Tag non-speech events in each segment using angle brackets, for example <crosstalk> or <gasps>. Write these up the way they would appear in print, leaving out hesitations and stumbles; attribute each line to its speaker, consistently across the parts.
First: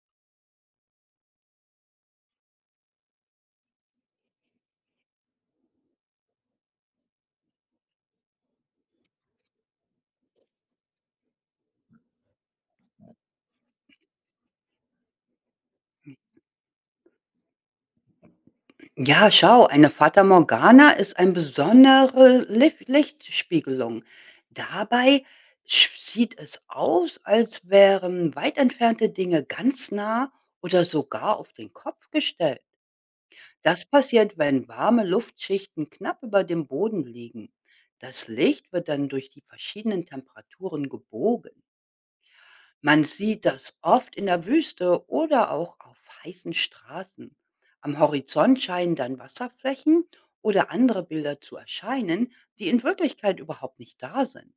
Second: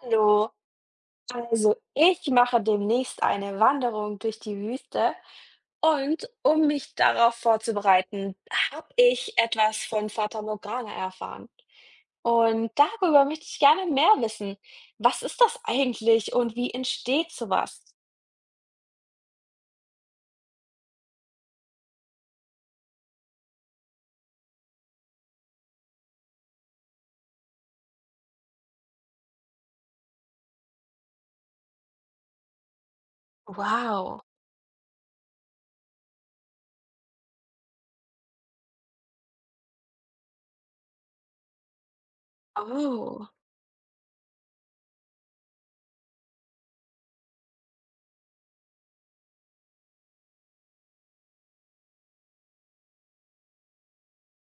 Speaker 1: Hallo, also ich mache demnächst eine Wanderung durch die Wüste und um mich darauf vorzubereiten, habe ich etwas von Fata Morgana erfahren. Und darüber möchte ich gerne mehr wissen. Was ist das eigentlich und wie entsteht sowas?
Speaker 2: Ja, schau, eine Fata Morgana ist eine besondere Lif Lichtspiegelung. Dabei sieht es aus, als wären weit entfernte Dinge ganz nah oder sogar auf den Kopf gestellt. Das
Speaker 1: Wow.
Speaker 2: passiert, wenn warme Luftschichten knapp über dem Boden liegen. Das Licht wird dann durch die verschiedenen Temperaturen gebogen. Man
Speaker 1: Oh.
Speaker 2: sieht das oft in der Wüste oder auch auf heißen Straßen. Am Horizont scheinen dann Wasserflächen oder andere Bilder zu erscheinen, die in Wirklichkeit überhaupt nicht da sind.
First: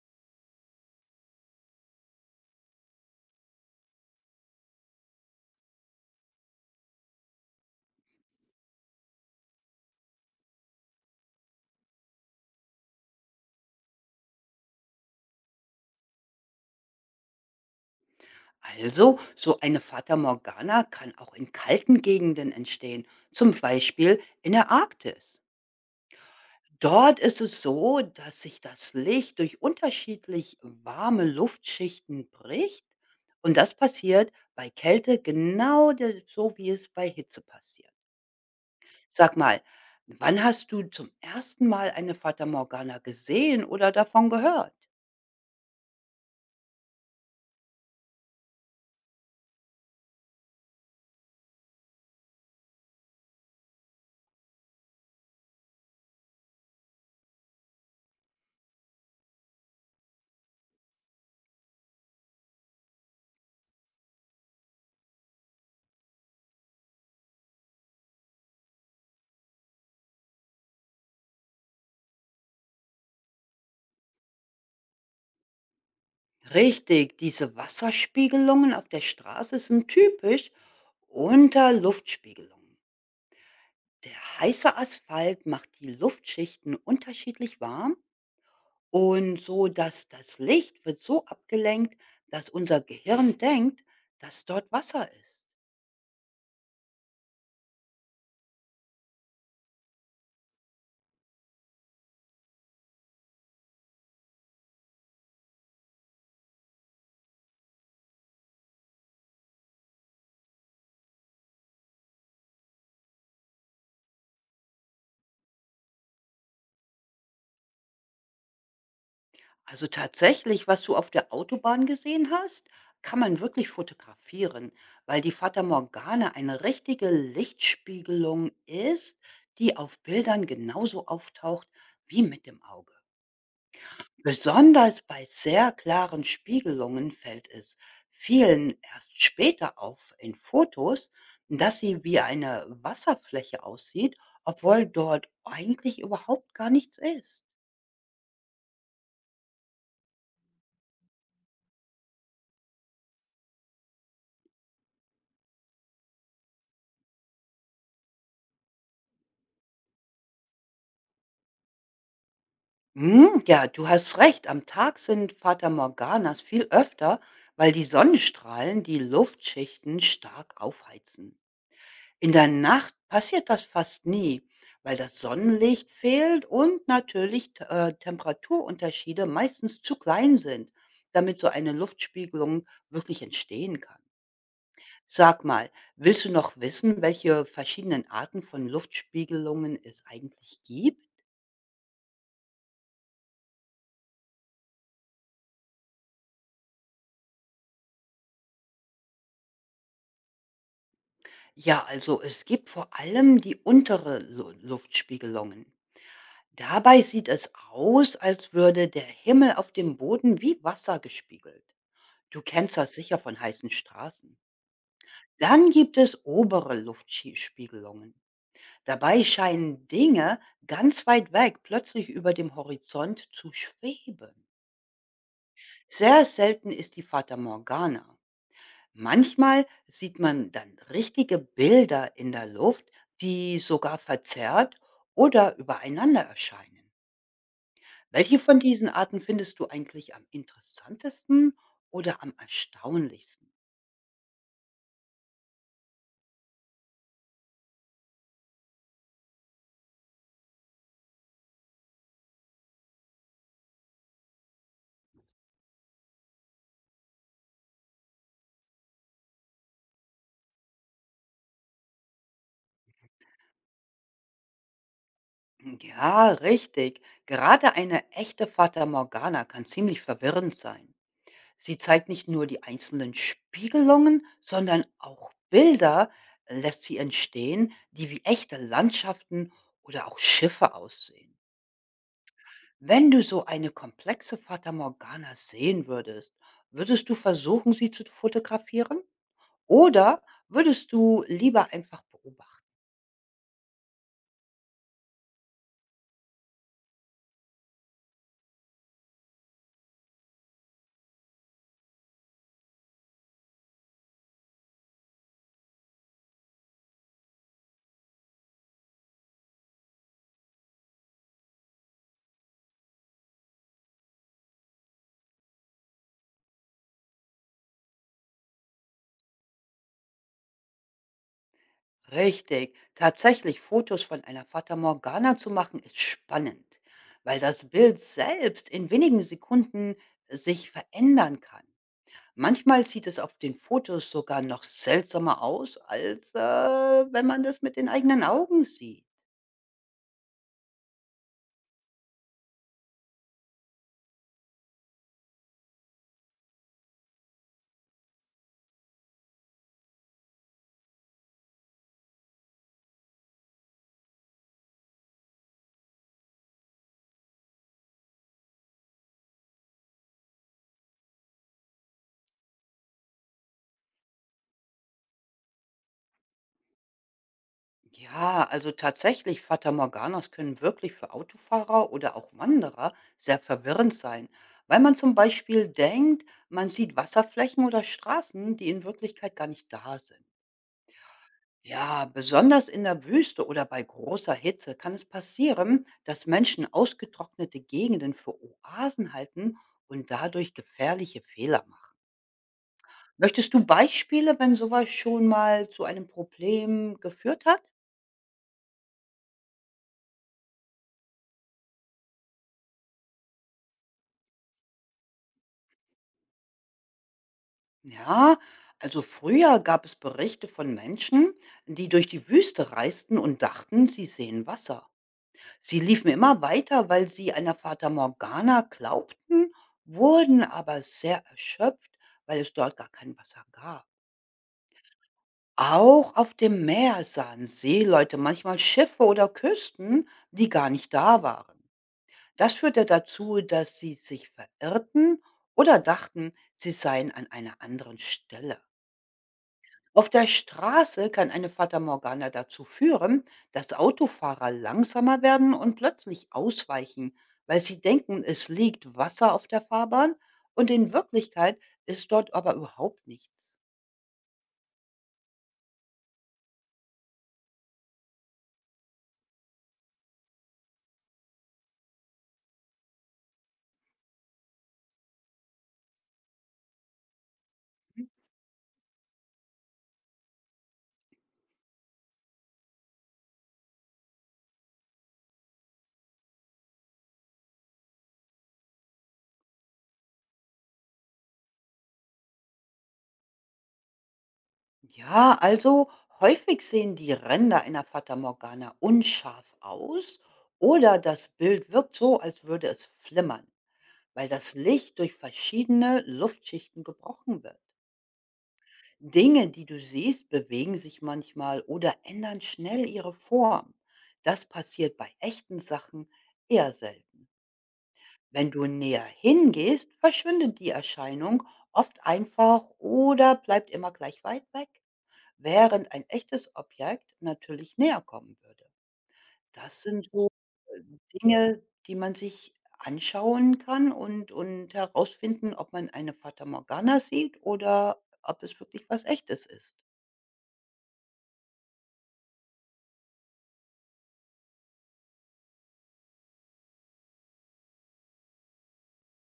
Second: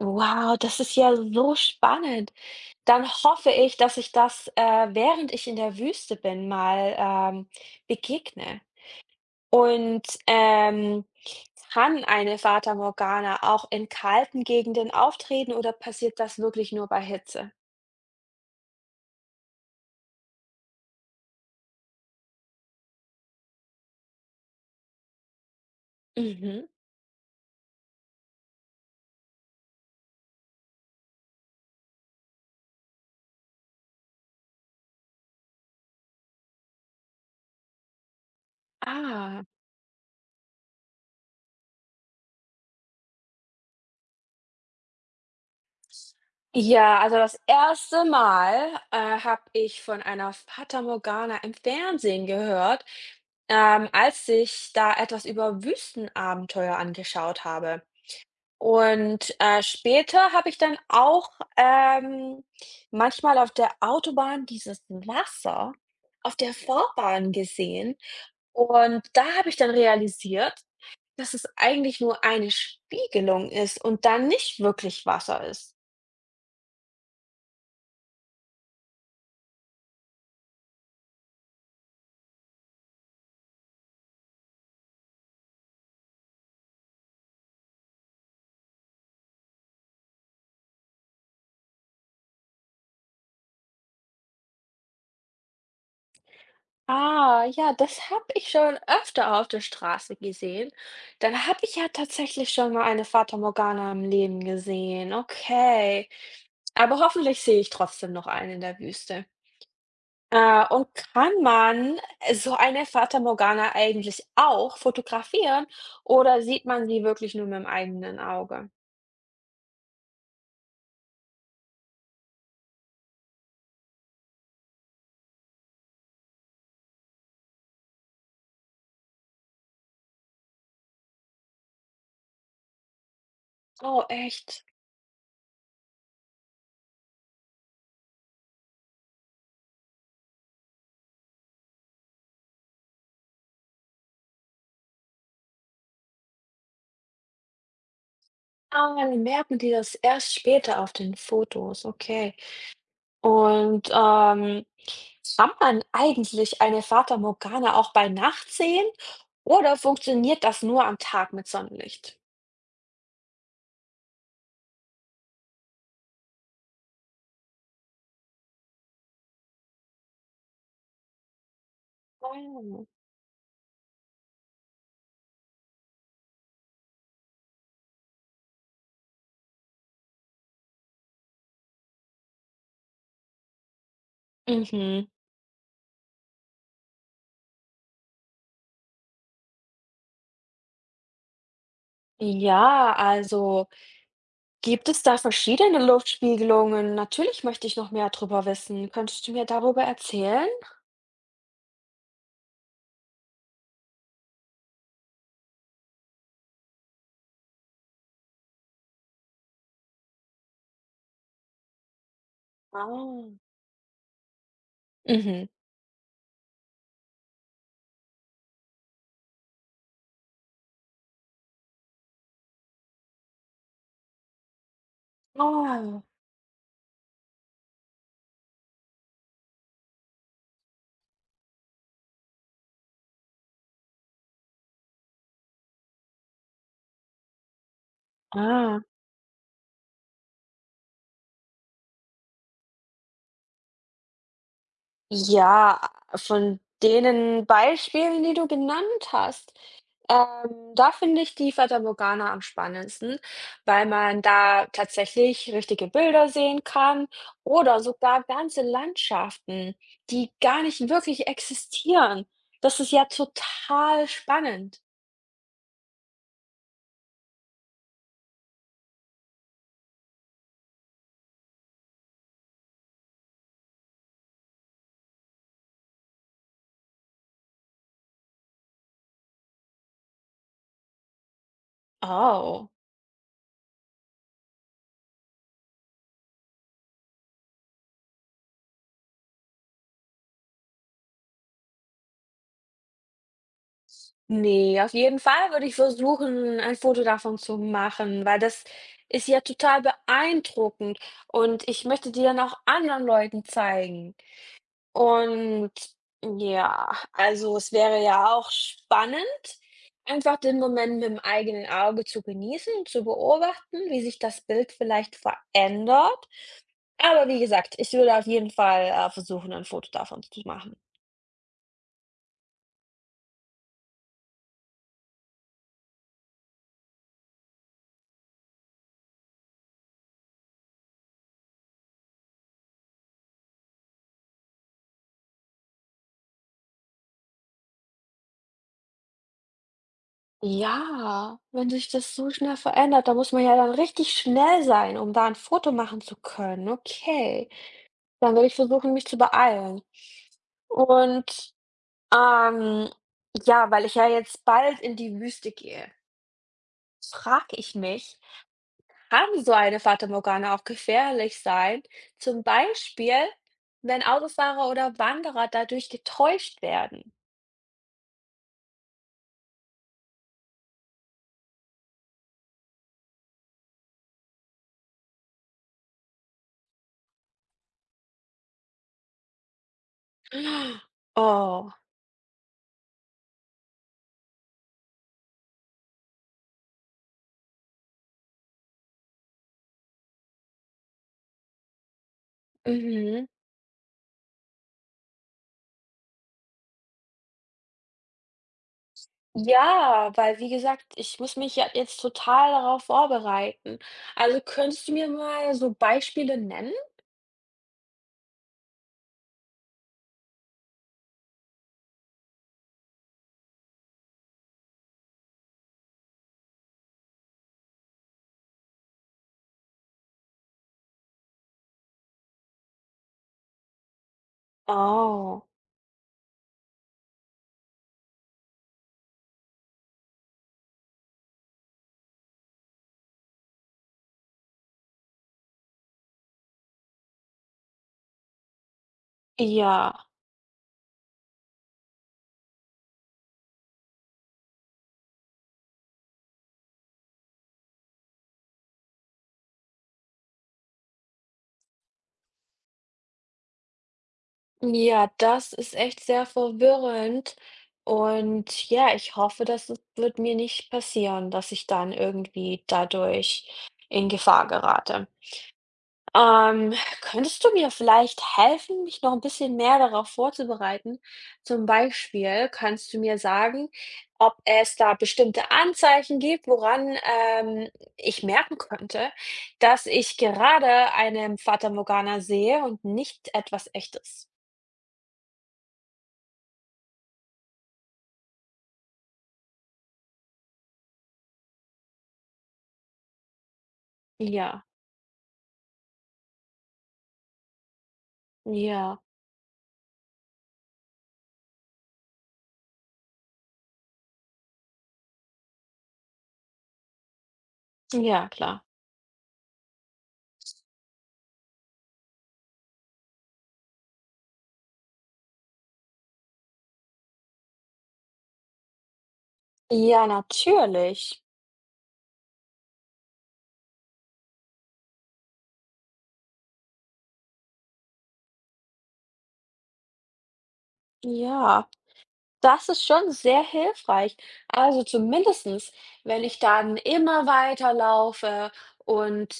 Speaker 1: Wow, das ist ja so spannend. Dann hoffe ich, dass ich das, während ich in der Wüste bin, mal begegne. Und ähm, Kann eine Fata Morgana auch in kalten Gegenden auftreten oder passiert das wirklich nur bei Hitze?
Speaker 2: Also, so eine Fata Morgana kann auch in kalten Gegenden entstehen, zum Beispiel in der Arktis.
Speaker 1: Mhm.
Speaker 2: Dort ist es so, dass sich das Licht durch unterschiedlich warme Luftschichten bricht und das passiert bei Kälte genau so, wie es bei Hitze passiert. Sag
Speaker 1: Ah.
Speaker 2: mal, wann hast du zum ersten Mal eine Fata Morgana gesehen oder davon gehört?
Speaker 1: Ja, also das erste Mal, habe ich von einer Fata Morgana im Fernsehen gehört, als ich da etwas über Wüstenabenteuer angeschaut habe. Und, später habe ich dann auch, ähm, manchmal auf der Autobahn dieses Wasser auf der Fahrbahn gesehen und da habe ich dann realisiert, dass es eigentlich nur eine Spiegelung ist und dann nicht wirklich Wasser ist.
Speaker 2: Richtig, diese Wasserspiegelungen auf der Straße sind typisch unter Luftspiegelungen. Der heiße Asphalt macht die Luftschichten unterschiedlich warm. Und so, dass das Licht wird so abgelenkt, dass unser Gehirn denkt, dass dort Wasser ist.
Speaker 1: Ah, ja, das habe ich schon öfter auf der Straße gesehen. Dann habe ich ja tatsächlich schon mal eine Fata Morgana im Leben gesehen. Okay. Aber hoffentlich sehe ich trotzdem noch einen in der Wüste. Und kann man so eine Fata Morgana eigentlich auch fotografieren oder sieht man sie wirklich nur mit dem eigenen Auge?
Speaker 2: Also tatsächlich, was du auf der Autobahn gesehen hast, kann man wirklich fotografieren, weil die Fata Morgana eine richtige Lichtspiegelung ist, die auf Bildern genauso auftaucht wie mit dem Auge.
Speaker 1: Oh, echt?
Speaker 2: Besonders bei sehr klaren Spiegelungen fällt es vielen erst später auf in Fotos, dass sie wie eine Wasserfläche aussieht, obwohl dort eigentlich überhaupt gar nichts ist.
Speaker 1: Ah, dann merken die das erst später auf den Fotos, okay. Und, ähm, Kann man eigentlich eine Fata Morgana auch bei Nacht sehen oder funktioniert das nur am Tag mit Sonnenlicht?
Speaker 2: Hm, ja, du hast recht. Am Tag sind Fata Morganas viel öfter, weil die Sonnenstrahlen die Luftschichten stark aufheizen. In der
Speaker 1: Oh.
Speaker 2: Nacht passiert das fast nie, weil das Sonnenlicht fehlt und natürlich T Temperaturunterschiede meistens zu klein sind, damit so eine Luftspiegelung wirklich entstehen kann.
Speaker 1: Mhm.
Speaker 2: Sag mal, willst du noch wissen, welche verschiedenen Arten von Luftspiegelungen es eigentlich gibt?
Speaker 1: Ja, also gibt es da verschiedene Luftspiegelungen? Natürlich möchte ich noch mehr darüber wissen. Könntest du mir darüber erzählen?
Speaker 2: Ja, also es gibt vor allem die untere Lu Luftspiegelungen. Dabei sieht es aus, als würde der Himmel auf dem Boden wie Wasser gespiegelt. Du kennst das sicher
Speaker 1: Ah.
Speaker 2: von heißen Straßen.
Speaker 1: Mhm.
Speaker 2: Dann gibt es obere Luftspiegelungen. Dabei scheinen Dinge ganz weit weg plötzlich über dem Horizont zu schweben.
Speaker 1: Oh.
Speaker 2: Sehr selten ist die Fata Morgana. Manchmal sieht man dann richtige Bilder in der Luft, die sogar verzerrt oder übereinander erscheinen. Welche von
Speaker 1: Ah.
Speaker 2: diesen Arten findest du eigentlich am interessantesten oder am erstaunlichsten?
Speaker 1: Ja, von denen Beispielen, die du genannt hast, da finde ich die Fata Morgana am spannendsten, weil man da tatsächlich richtige Bilder sehen kann oder sogar ganze Landschaften, die gar nicht wirklich existieren. Das ist ja total spannend.
Speaker 2: Ja, richtig. Gerade eine echte Fata Morgana kann ziemlich verwirrend sein. Sie zeigt nicht nur die einzelnen Spiegelungen, sondern auch Bilder lässt sie entstehen, die wie echte Landschaften oder auch Schiffe aussehen.
Speaker 1: Oh.
Speaker 2: Wenn du so eine komplexe Fata Morgana sehen würdest, würdest du versuchen, sie zu fotografieren? Oder würdest du lieber einfach beobachten?
Speaker 1: Nee, auf jeden Fall würde ich versuchen, ein Foto davon zu machen, weil das ist ja total beeindruckend und ich möchte die dann auch anderen Leuten zeigen. Und ja, also es wäre ja auch spannend, einfach den Moment mit dem eigenen Auge zu genießen, zu beobachten, wie sich das Bild vielleicht verändert. Aber wie gesagt, ich würde auf jeden Fall, versuchen, ein Foto davon zu machen.
Speaker 2: Richtig. Tatsächlich Fotos von einer Fata Morgana zu machen, ist spannend, weil das Bild selbst in wenigen Sekunden sich verändern kann. Manchmal sieht es auf den Fotos sogar noch seltsamer aus, als wenn man das mit den eigenen Augen sieht.
Speaker 1: Ja, wenn sich das so schnell verändert, da muss man ja dann richtig schnell sein, um da ein Foto machen zu können. Okay, dann werde ich versuchen, mich zu beeilen. Und, ähm, ja, weil ich ja jetzt bald in die Wüste gehe, frage ich mich, kann so eine Fata Morgana auch gefährlich sein? Zum Beispiel, wenn Autofahrer oder Wanderer dadurch getäuscht werden.
Speaker 2: Ja, also tatsächlich, Fata Morganas können wirklich für Autofahrer oder auch Wanderer sehr verwirrend sein, weil man zum Beispiel denkt, man sieht Wasserflächen oder Straßen, die in Wirklichkeit gar nicht da sind.
Speaker 1: <gasps> Oh,
Speaker 2: Ja, besonders in der Wüste oder bei großer Hitze kann es passieren, dass Menschen ausgetrocknete Gegenden für Oasen halten und dadurch gefährliche Fehler machen.
Speaker 1: mhm.
Speaker 2: Möchtest du Beispiele, wenn sowas schon mal zu einem Problem geführt hat?
Speaker 1: Ja, weil wie gesagt, ich muss mich ja jetzt total darauf vorbereiten. Also könntest du mir mal so Beispiele nennen?
Speaker 2: Ja, also früher gab es Berichte von Menschen, die durch die Wüste reisten und dachten, sie sehen Wasser. Sie liefen immer weiter, weil sie einer Fata Morgana glaubten, wurden aber sehr erschöpft, weil es dort gar kein Wasser gab.
Speaker 1: Oh,
Speaker 2: Auch auf dem Meer sahen Seeleute manchmal Schiffe oder Küsten, die gar nicht da waren. Das führte dazu, dass sie sich verirrten oder dachten, sie seien an einer anderen Stelle.
Speaker 1: ja.
Speaker 2: Auf der Straße kann eine Fata Morgana dazu führen, dass Autofahrer langsamer werden und plötzlich ausweichen, weil sie denken, es liegt Wasser auf der Fahrbahn und in Wirklichkeit ist dort aber überhaupt nichts.
Speaker 1: Ja, das ist echt sehr verwirrend. Und ja, ich hoffe, das wird mir nicht passieren, dass ich dann irgendwie dadurch in Gefahr gerate. Ähm, Könntest du mir vielleicht helfen, mich noch ein bisschen mehr darauf vorzubereiten? Zum Beispiel kannst du mir sagen, ob es da bestimmte Anzeichen gibt, woran, ähm, ich merken könnte, dass ich gerade eine Fata Morgana sehe und nicht etwas Echtes.
Speaker 2: Ja, also häufig sehen die Ränder einer Fata Morgana unscharf aus oder das Bild wirkt so, als würde es flimmern, weil das
Speaker 1: Ja,
Speaker 2: Licht durch verschiedene Luftschichten gebrochen wird.
Speaker 1: ja,
Speaker 2: Dinge, die du siehst, bewegen sich manchmal oder ändern schnell ihre Form. Das passiert bei echten Sachen eher selten.
Speaker 1: ja,
Speaker 2: Wenn
Speaker 1: klar.
Speaker 2: du näher hingehst, verschwindet die Erscheinung oft einfach oder bleibt immer gleich weit weg, während ein echtes Objekt natürlich näher kommen würde. Das
Speaker 1: Ja,
Speaker 2: sind so äh,
Speaker 1: natürlich.
Speaker 2: Dinge, die man sich anschauen kann und, herausfinden, ob man eine Fata Morgana sieht oder ob es wirklich was Echtes ist.
Speaker 1: Ja. Das ist schon sehr hilfreich. Also zumindestens, wenn ich dann immer weiterlaufe und,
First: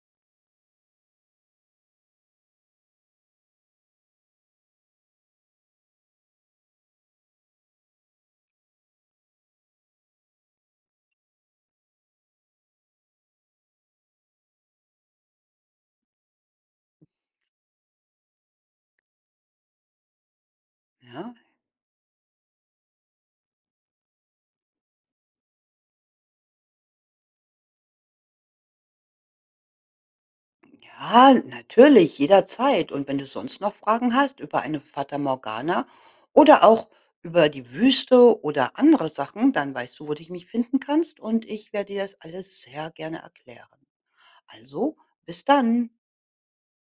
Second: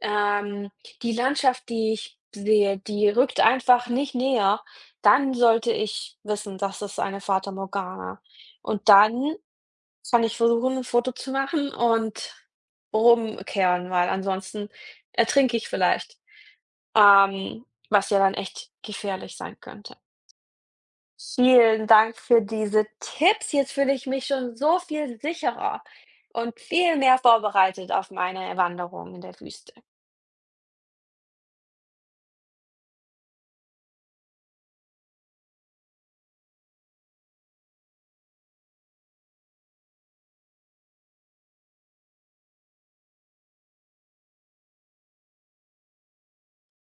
Speaker 1: ähm, die Landschaft, die ich sehe, die rückt einfach nicht näher, dann sollte ich wissen, das ist eine Fata Morgana. Und dann kann ich versuchen, ein Foto zu machen und rumkehren, weil ansonsten ertrinke ich vielleicht, ähm, was ja dann echt gefährlich sein könnte.
Speaker 2: Ja?
Speaker 1: Vielen Dank für diese Tipps. Jetzt fühle ich mich schon so viel sicherer und viel mehr vorbereitet auf meine Wanderung in der Wüste.
Speaker 2: Ja, natürlich, jederzeit. Und wenn du sonst noch Fragen hast über eine Fata Morgana oder auch über die Wüste oder andere Sachen, dann weißt du, wo dich mich finden kannst und ich werde dir das alles sehr gerne erklären. Also, bis dann.